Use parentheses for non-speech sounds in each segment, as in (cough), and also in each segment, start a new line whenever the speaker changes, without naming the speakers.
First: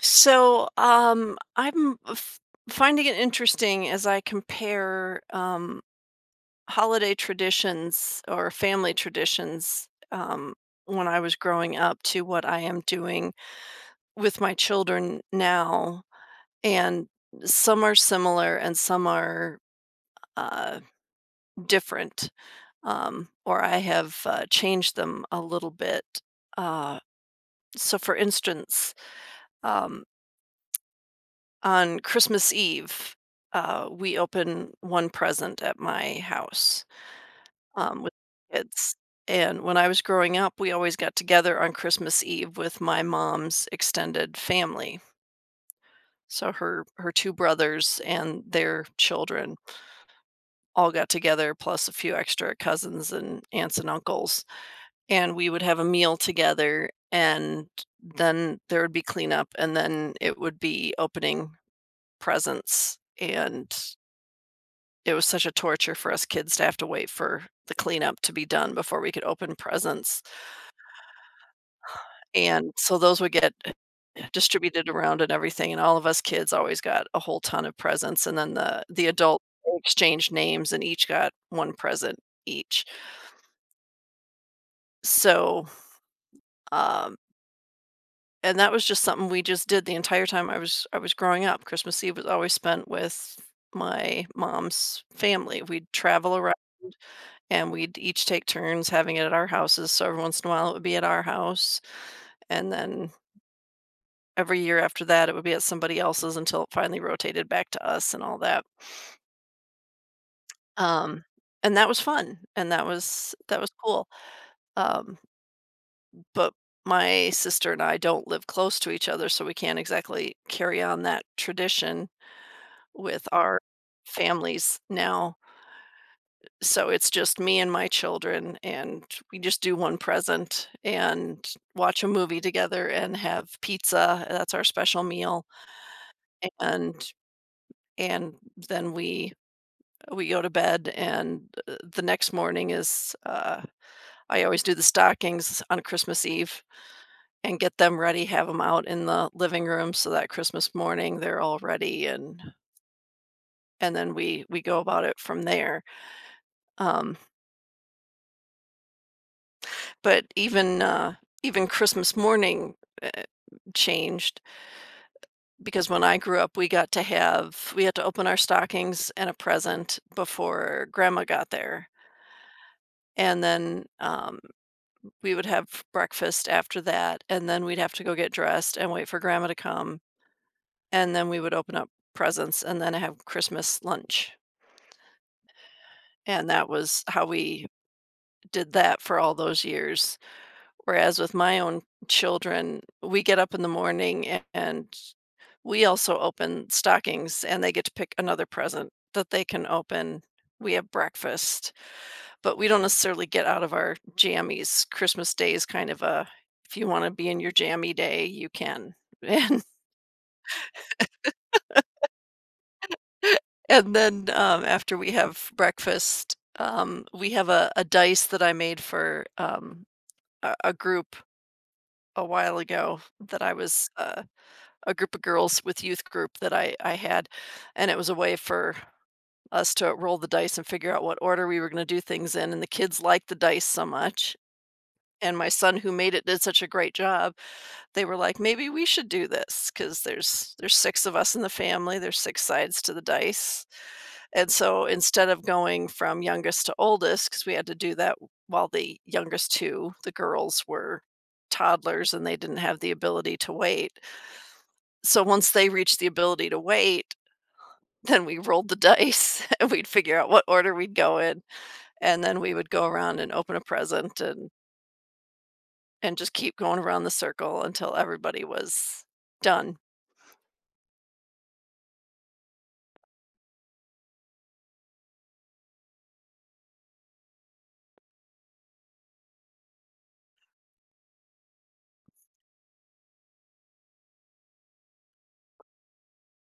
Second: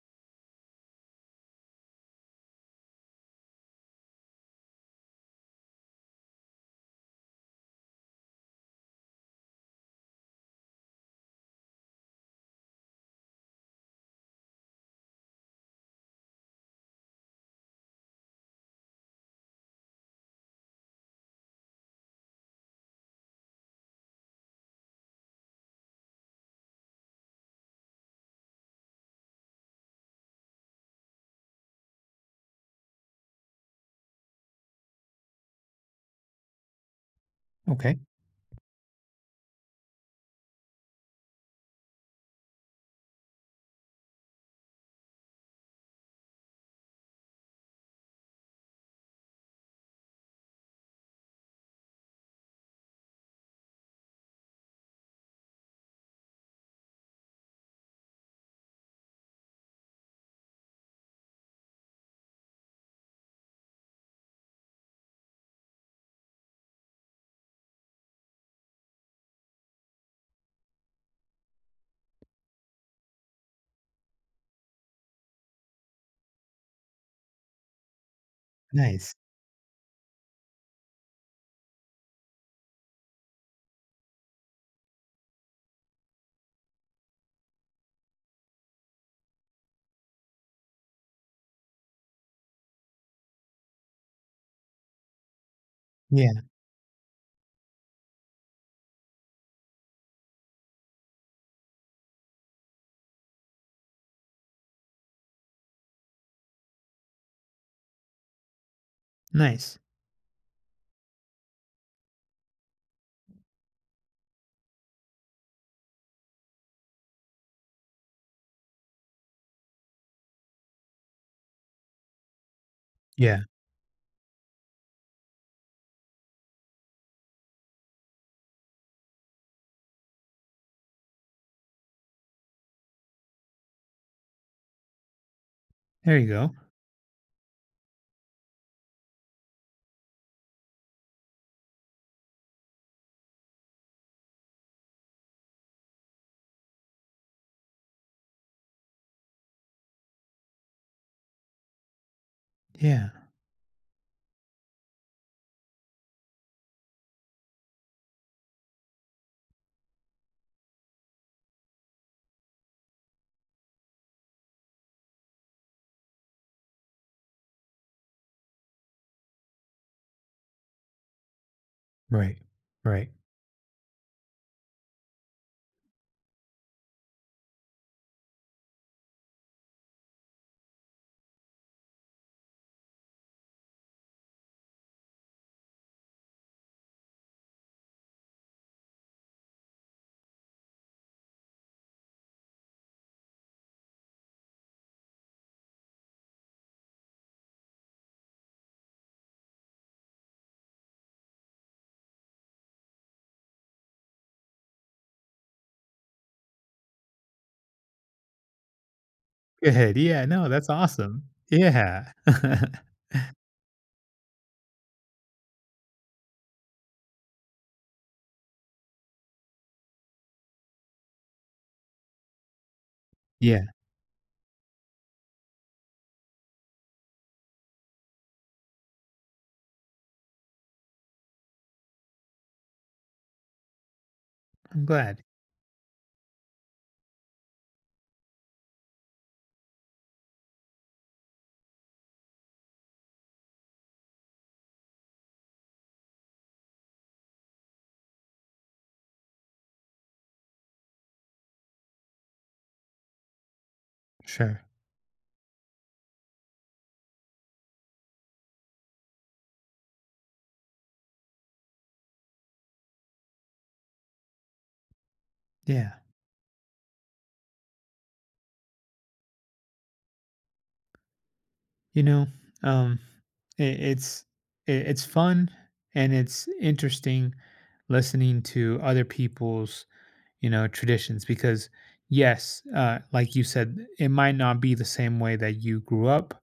So, I'm finding it interesting as I compare holiday traditions or family traditions when I was growing up to what I am doing with my children now. And some are similar and some are uh, different, or I have changed them a little bit. Uh, so, for instance, um, on Christmas Eve, we open one present at my house,
Okay,
with kids, and when I was growing up, we always got together on Christmas Eve with my mom's extended family. So her 2 brothers and their children all got together, plus a few extra cousins and aunts and uncles, and we would have a meal together, and then there would be cleanup, and then it would be opening presents, and it was such a torture for us kids to have to wait for the cleanup to be done before we could open presents, and so those would get (sighs) distributed around and everything, and all of us kids always got a whole ton of presents, and then the
nice.
adult exchanged names and each got 1 present each. So, um and that was just something we just did the entire time I was growing up. Christmas Eve was always spent with my mom's family. We'd travel
Yeah,
around, and we'd each take turns having it at our houses. So every once in a while, it would be at our house, and then every year after that, it would be at somebody else's until it finally rotated back to us and all that.
nice.
Um, and that was fun, and that was cool. Um, but my sister and I don't live close to each other, so we can't exactly carry on that tradition with
Yeah,
our families now. So it's just me and my children, and we just do one present and watch a movie together and have pizza. That's our special meal,
there you go.
and and then we go to bed. And the next morning is I always do the stockings on Christmas Eve and get them ready, have them out in the living room so that Christmas morning they're all ready, and
Yeah.
and then we go about it from there. Um, But even, even Christmas morning, eh, changed, because when I grew up, we had to open our stockings and a present before grandma got there,
Right, right.
and then, we would have breakfast after that, and then we'd have to go get dressed and wait for grandma to come, and then we would open up presents and then have Christmas lunch, and that was how we did that for all those years. Whereas with my own children, we get up in the morning and we also open stockings, and they get to pick another present that they can open. We have breakfast, but we don't necessarily get out of our jammies. Christmas Day is kind of a, if you wanna be in your jammy day, you can. (laughs)
Good, yeah, no, that's awesome. Yeah. (laughs)
And then, after we have breakfast, we have a dice that I made for, a group a while ago that I
Yeah,
was, a group of girls with youth group that I had, and it was a way for us to roll the dice and figure out what order we were going to do things in. And the kids liked the dice so much.
I'm glad.
And my son, who made it, did such a great job. They were like, maybe we should do this because there's six of us in the family. There's six sides to the dice, and so instead of going from youngest to oldest, because we had to do that while the youngest two, the girls, were toddlers and they didn't have the ability to wait.
Sure.
So once they reached the ability to wait, then we rolled the dice, (laughs) and we'd figure out what order we'd go in, and then we would go around and open a present, and
Yeah,
and just keep going around the circle until everybody was done.
you know, um, I it's I it's fun and it's interesting listening to other people's, you know, traditions because, yes, like you said, it might not be the same way that you grew up.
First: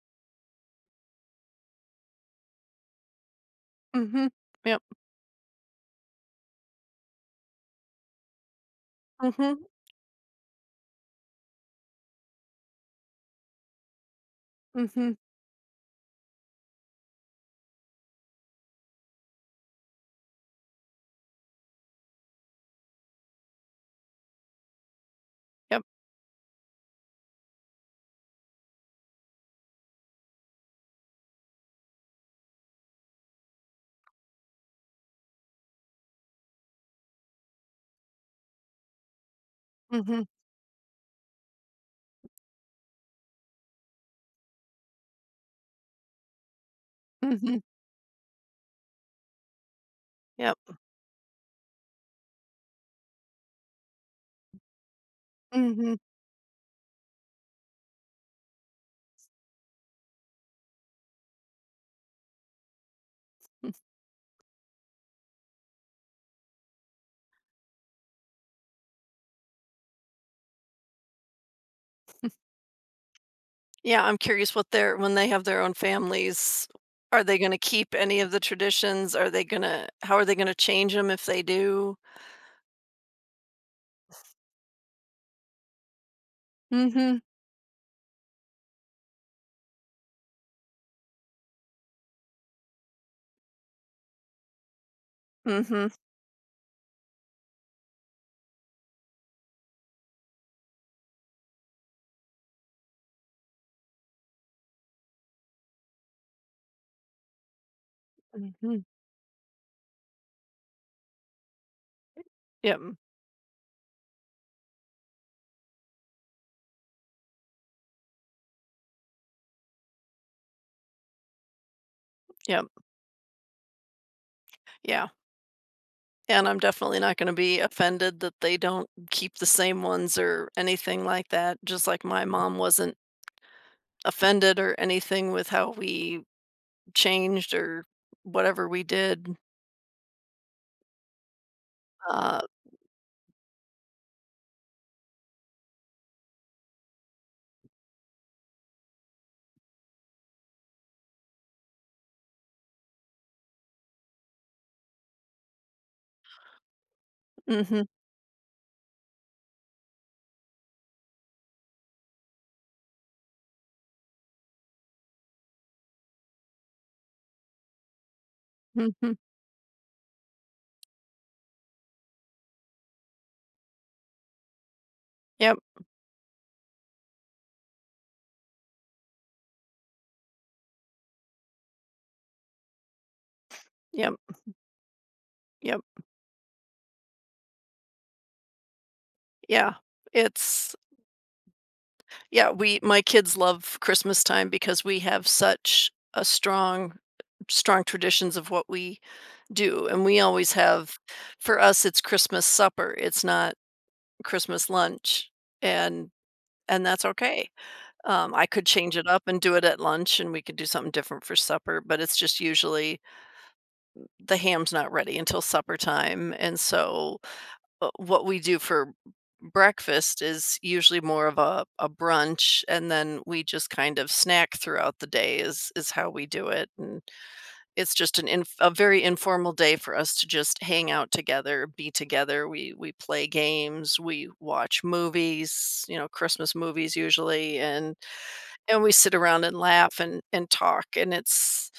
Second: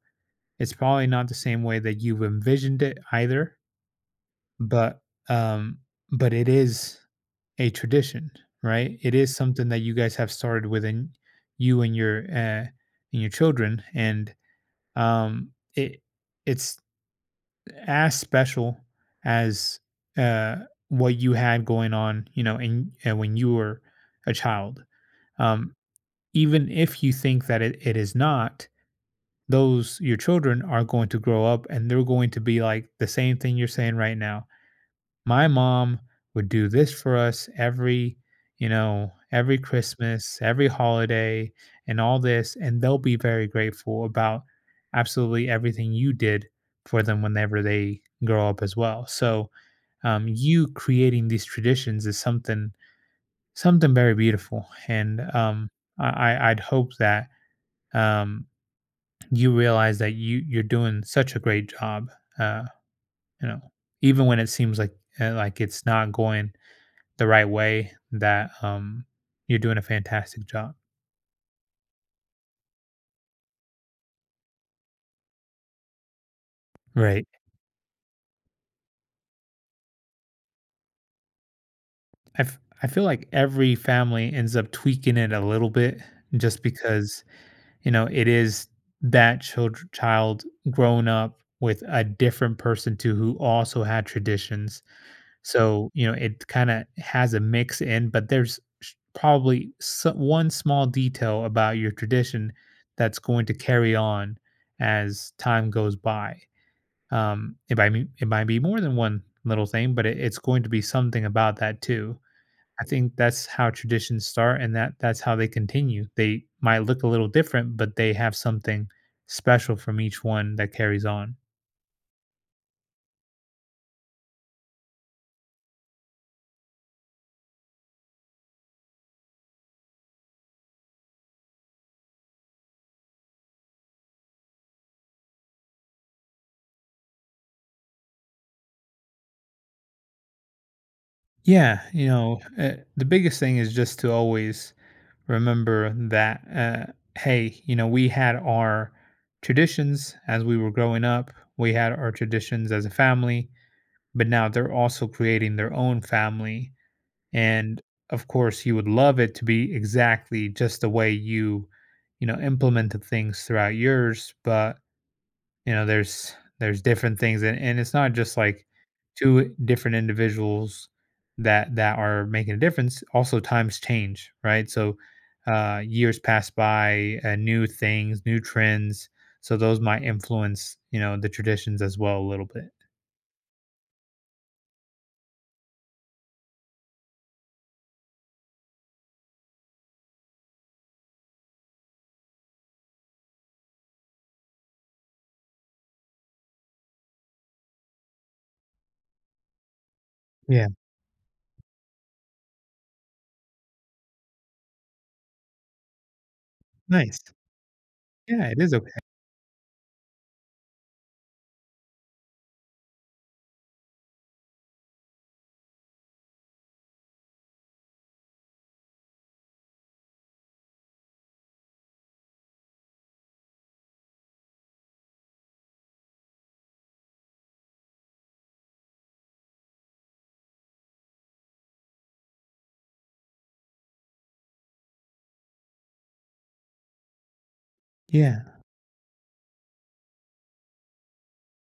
It's probably not the same way that you've envisioned it either.
Mhm. Yep.
But, um, but it is a tradition, right? It is
Mhm.
something that you guys have started within you and your children. And,
Mhm.
um, it, it's as special as, uh, what you had going on, you know, and when you were a child. Um,
Yep.
Even if you think that it is not, those your children are going to grow up and they're going to be like the same thing you're saying right now. My mom would do this for us every, you know, every
Mhm.
Christmas, every holiday and all this, and they'll be very grateful about absolutely everything you did for them
Mhm.
whenever they grow up as well. So,
Yep.
you creating these traditions is something, something very beautiful. And
Mhm.
I'd hope that um, you realize that you're doing such a great job. uh, you know, even when it seems like it's not going the right way, that you're doing a fantastic job.
Yeah, I'm curious what their when they have their own families, are
Right.
they gonna keep any of the traditions? Are they gonna How are they gonna change them if they do?
I feel like every family ends up tweaking it a little bit just
Mhm.
because, you know, it is that child grown up with a different person too who also had traditions.
Mhm.
So, you know, it kind of has a mix in, but there's probably one small detail about your tradition that's going to carry on as time goes by. It might be, it might be more
Mhm.
than one little thing, but it's going to be something about that too.
Yep.
I think that's how traditions start, and that's how they continue. They might look a little different, but they have something special from each one that carries on.
Yep. Yeah. And I'm definitely not gonna be offended that they don't keep the same ones or anything like that, just like my mom wasn't offended or anything with how we changed or whatever we did.
Yeah, you know,
Uh,
the biggest thing is just to always remember that, hey, you know, we had our traditions as we were growing up, we had our traditions as a family, but now they're also creating their own family. And
mhm,
of course you would love it to be exactly just the way you, you know, implemented things throughout yours. But you know there's different things, and it's not just like
mhm.
two different individuals that are making a difference. Also times change, right? So
Yep,
years pass by. New things, new trends, so those might influence, you know, the traditions as well a little bit.
yep, yep, yeah. It's Yeah, we my kids love Christmas time because we have such a strong traditions of what we do, and we always
Yeah,
have. For us, it's Christmas supper, it's not Christmas lunch, and and that's
nice.
okay. I
Yeah, it
could
is okay.
change it up and do it at lunch, and we could do something different for supper, but it's just usually the ham's not ready until supper time, and so, what we do for breakfast is usually more of a brunch, and then we just kind of snack throughout the day is how we do it, and it's just an inf a very informal day for us to just hang out together, be together. We play games, we watch movies, Christmas movies usually, and
Yeah.
and we sit around and laugh and talk, and it's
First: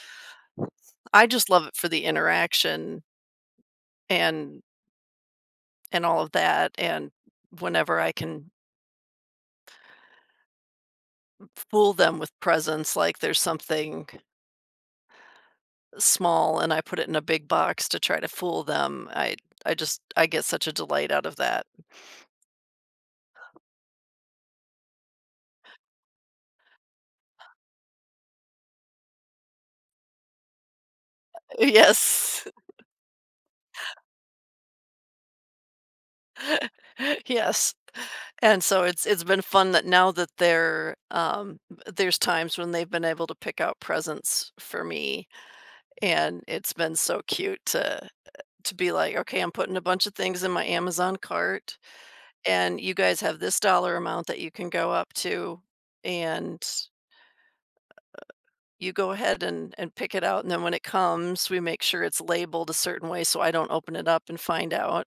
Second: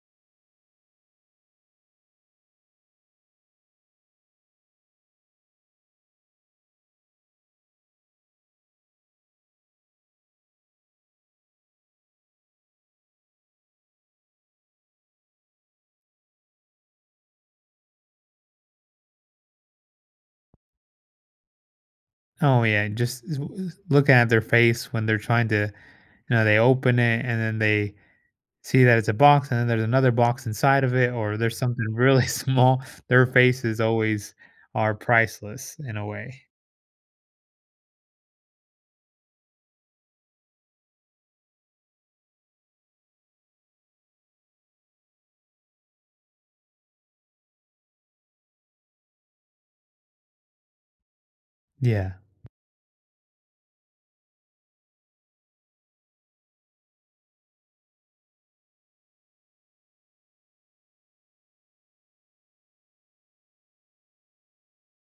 I just love it for the interaction and and all of that, and whenever I can fool them with presents, like there's something small and I put it in a big box to try to fool them, I get such a delight out of that.
Oh yeah, just looking at their face when they're trying to, you know, they open it and then they see that it's a box and then there's another box inside of it, or there's
(laughs)
something really (laughs)
Yes.
small. Their faces always are priceless in a way.
(laughs) Yes. And so it's been fun that now that they're there's times when they've been able to pick out presents for me, and it's been so cute to be like, okay, I'm putting a bunch of things in my Amazon cart,
Yeah.
and you guys have this dollar amount that you can go up to, and you go ahead and pick it out, and then when it comes, we make sure it's labeled a certain way so I don't open it up and find out.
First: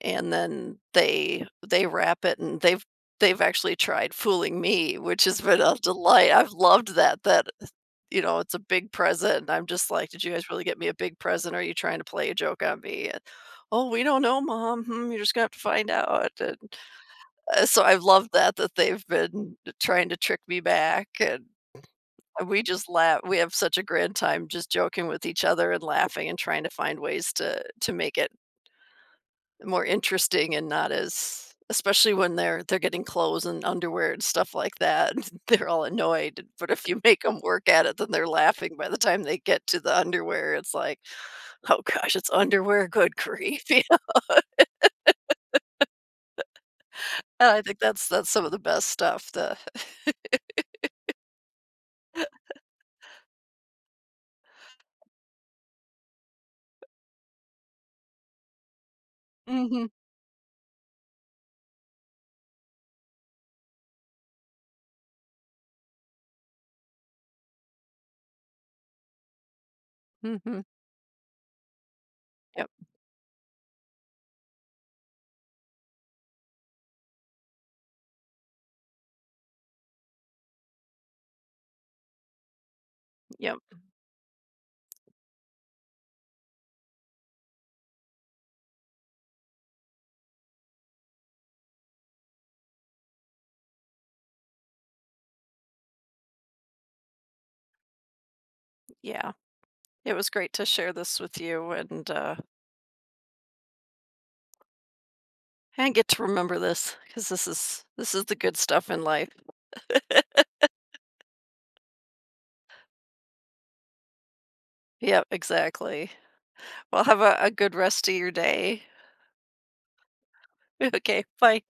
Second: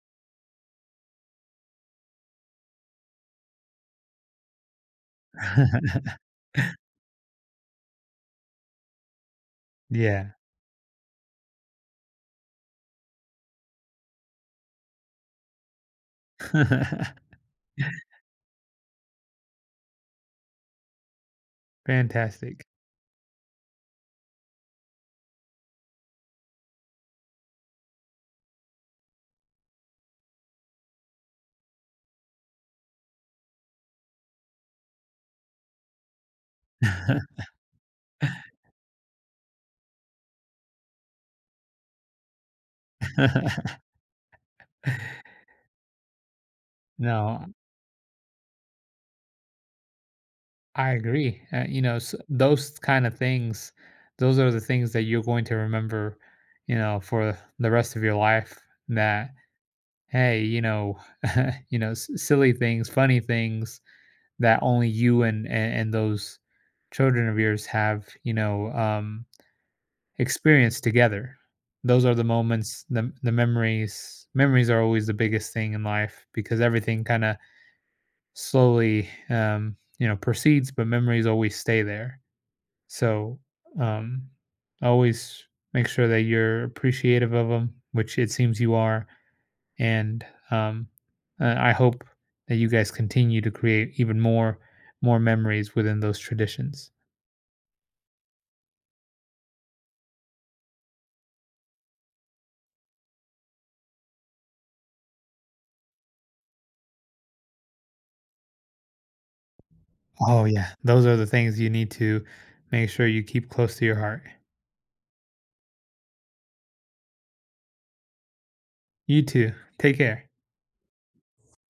And then they wrap it, and they've actually tried fooling me, which has been a
(laughs)
delight. I've loved that, you know, it's a big present, and I'm just like, "Did
Yeah.
you guys really get me a big present? Or are you trying to play a joke on me?" And, "Oh, we don't know, mom. Hmm, you're just gonna have to find out." And,
(laughs)
so I've loved that they've been trying to trick me back, and we
Fantastic.
just laugh. We have such a grand time just joking with each other and laughing and trying to find ways to make it more interesting and not as, especially when they're getting clothes and underwear and stuff like that, (laughs) they're all annoyed, but if you make them
(laughs)
work at it, then they're laughing by the time they get to the underwear, it's like, "Oh gosh, it's underwear, good grief." (laughs)
No,
Yeah, I think that's some of the best stuff, the.
I agree. You know, s those kind of things, those are the things that you're going to remember, you know, for the rest of your life. That
Mhm,
hey, you know, (laughs) you know, silly things, funny things that only you and, and those children of yours have, you know,
mhm.
experienced together. Those are the
Yep,
moments, the memories. Memories are always the biggest thing in life because everything kind of slowly, you know, proceeds, but memories always stay there. So,
yep,
um, always make sure that you're appreciative of them, which it seems you are. And um, I hope that you guys continue to create even more, more memories within those traditions.
yeah. It was great to share this with you, and get to remember this, because this is the good stuff in life.
Oh yeah, those are the things you need to make sure you keep close to your heart.
Yep, exactly. Well, have a good rest of your day.
You too. Take care.
(laughs) Okay, bye.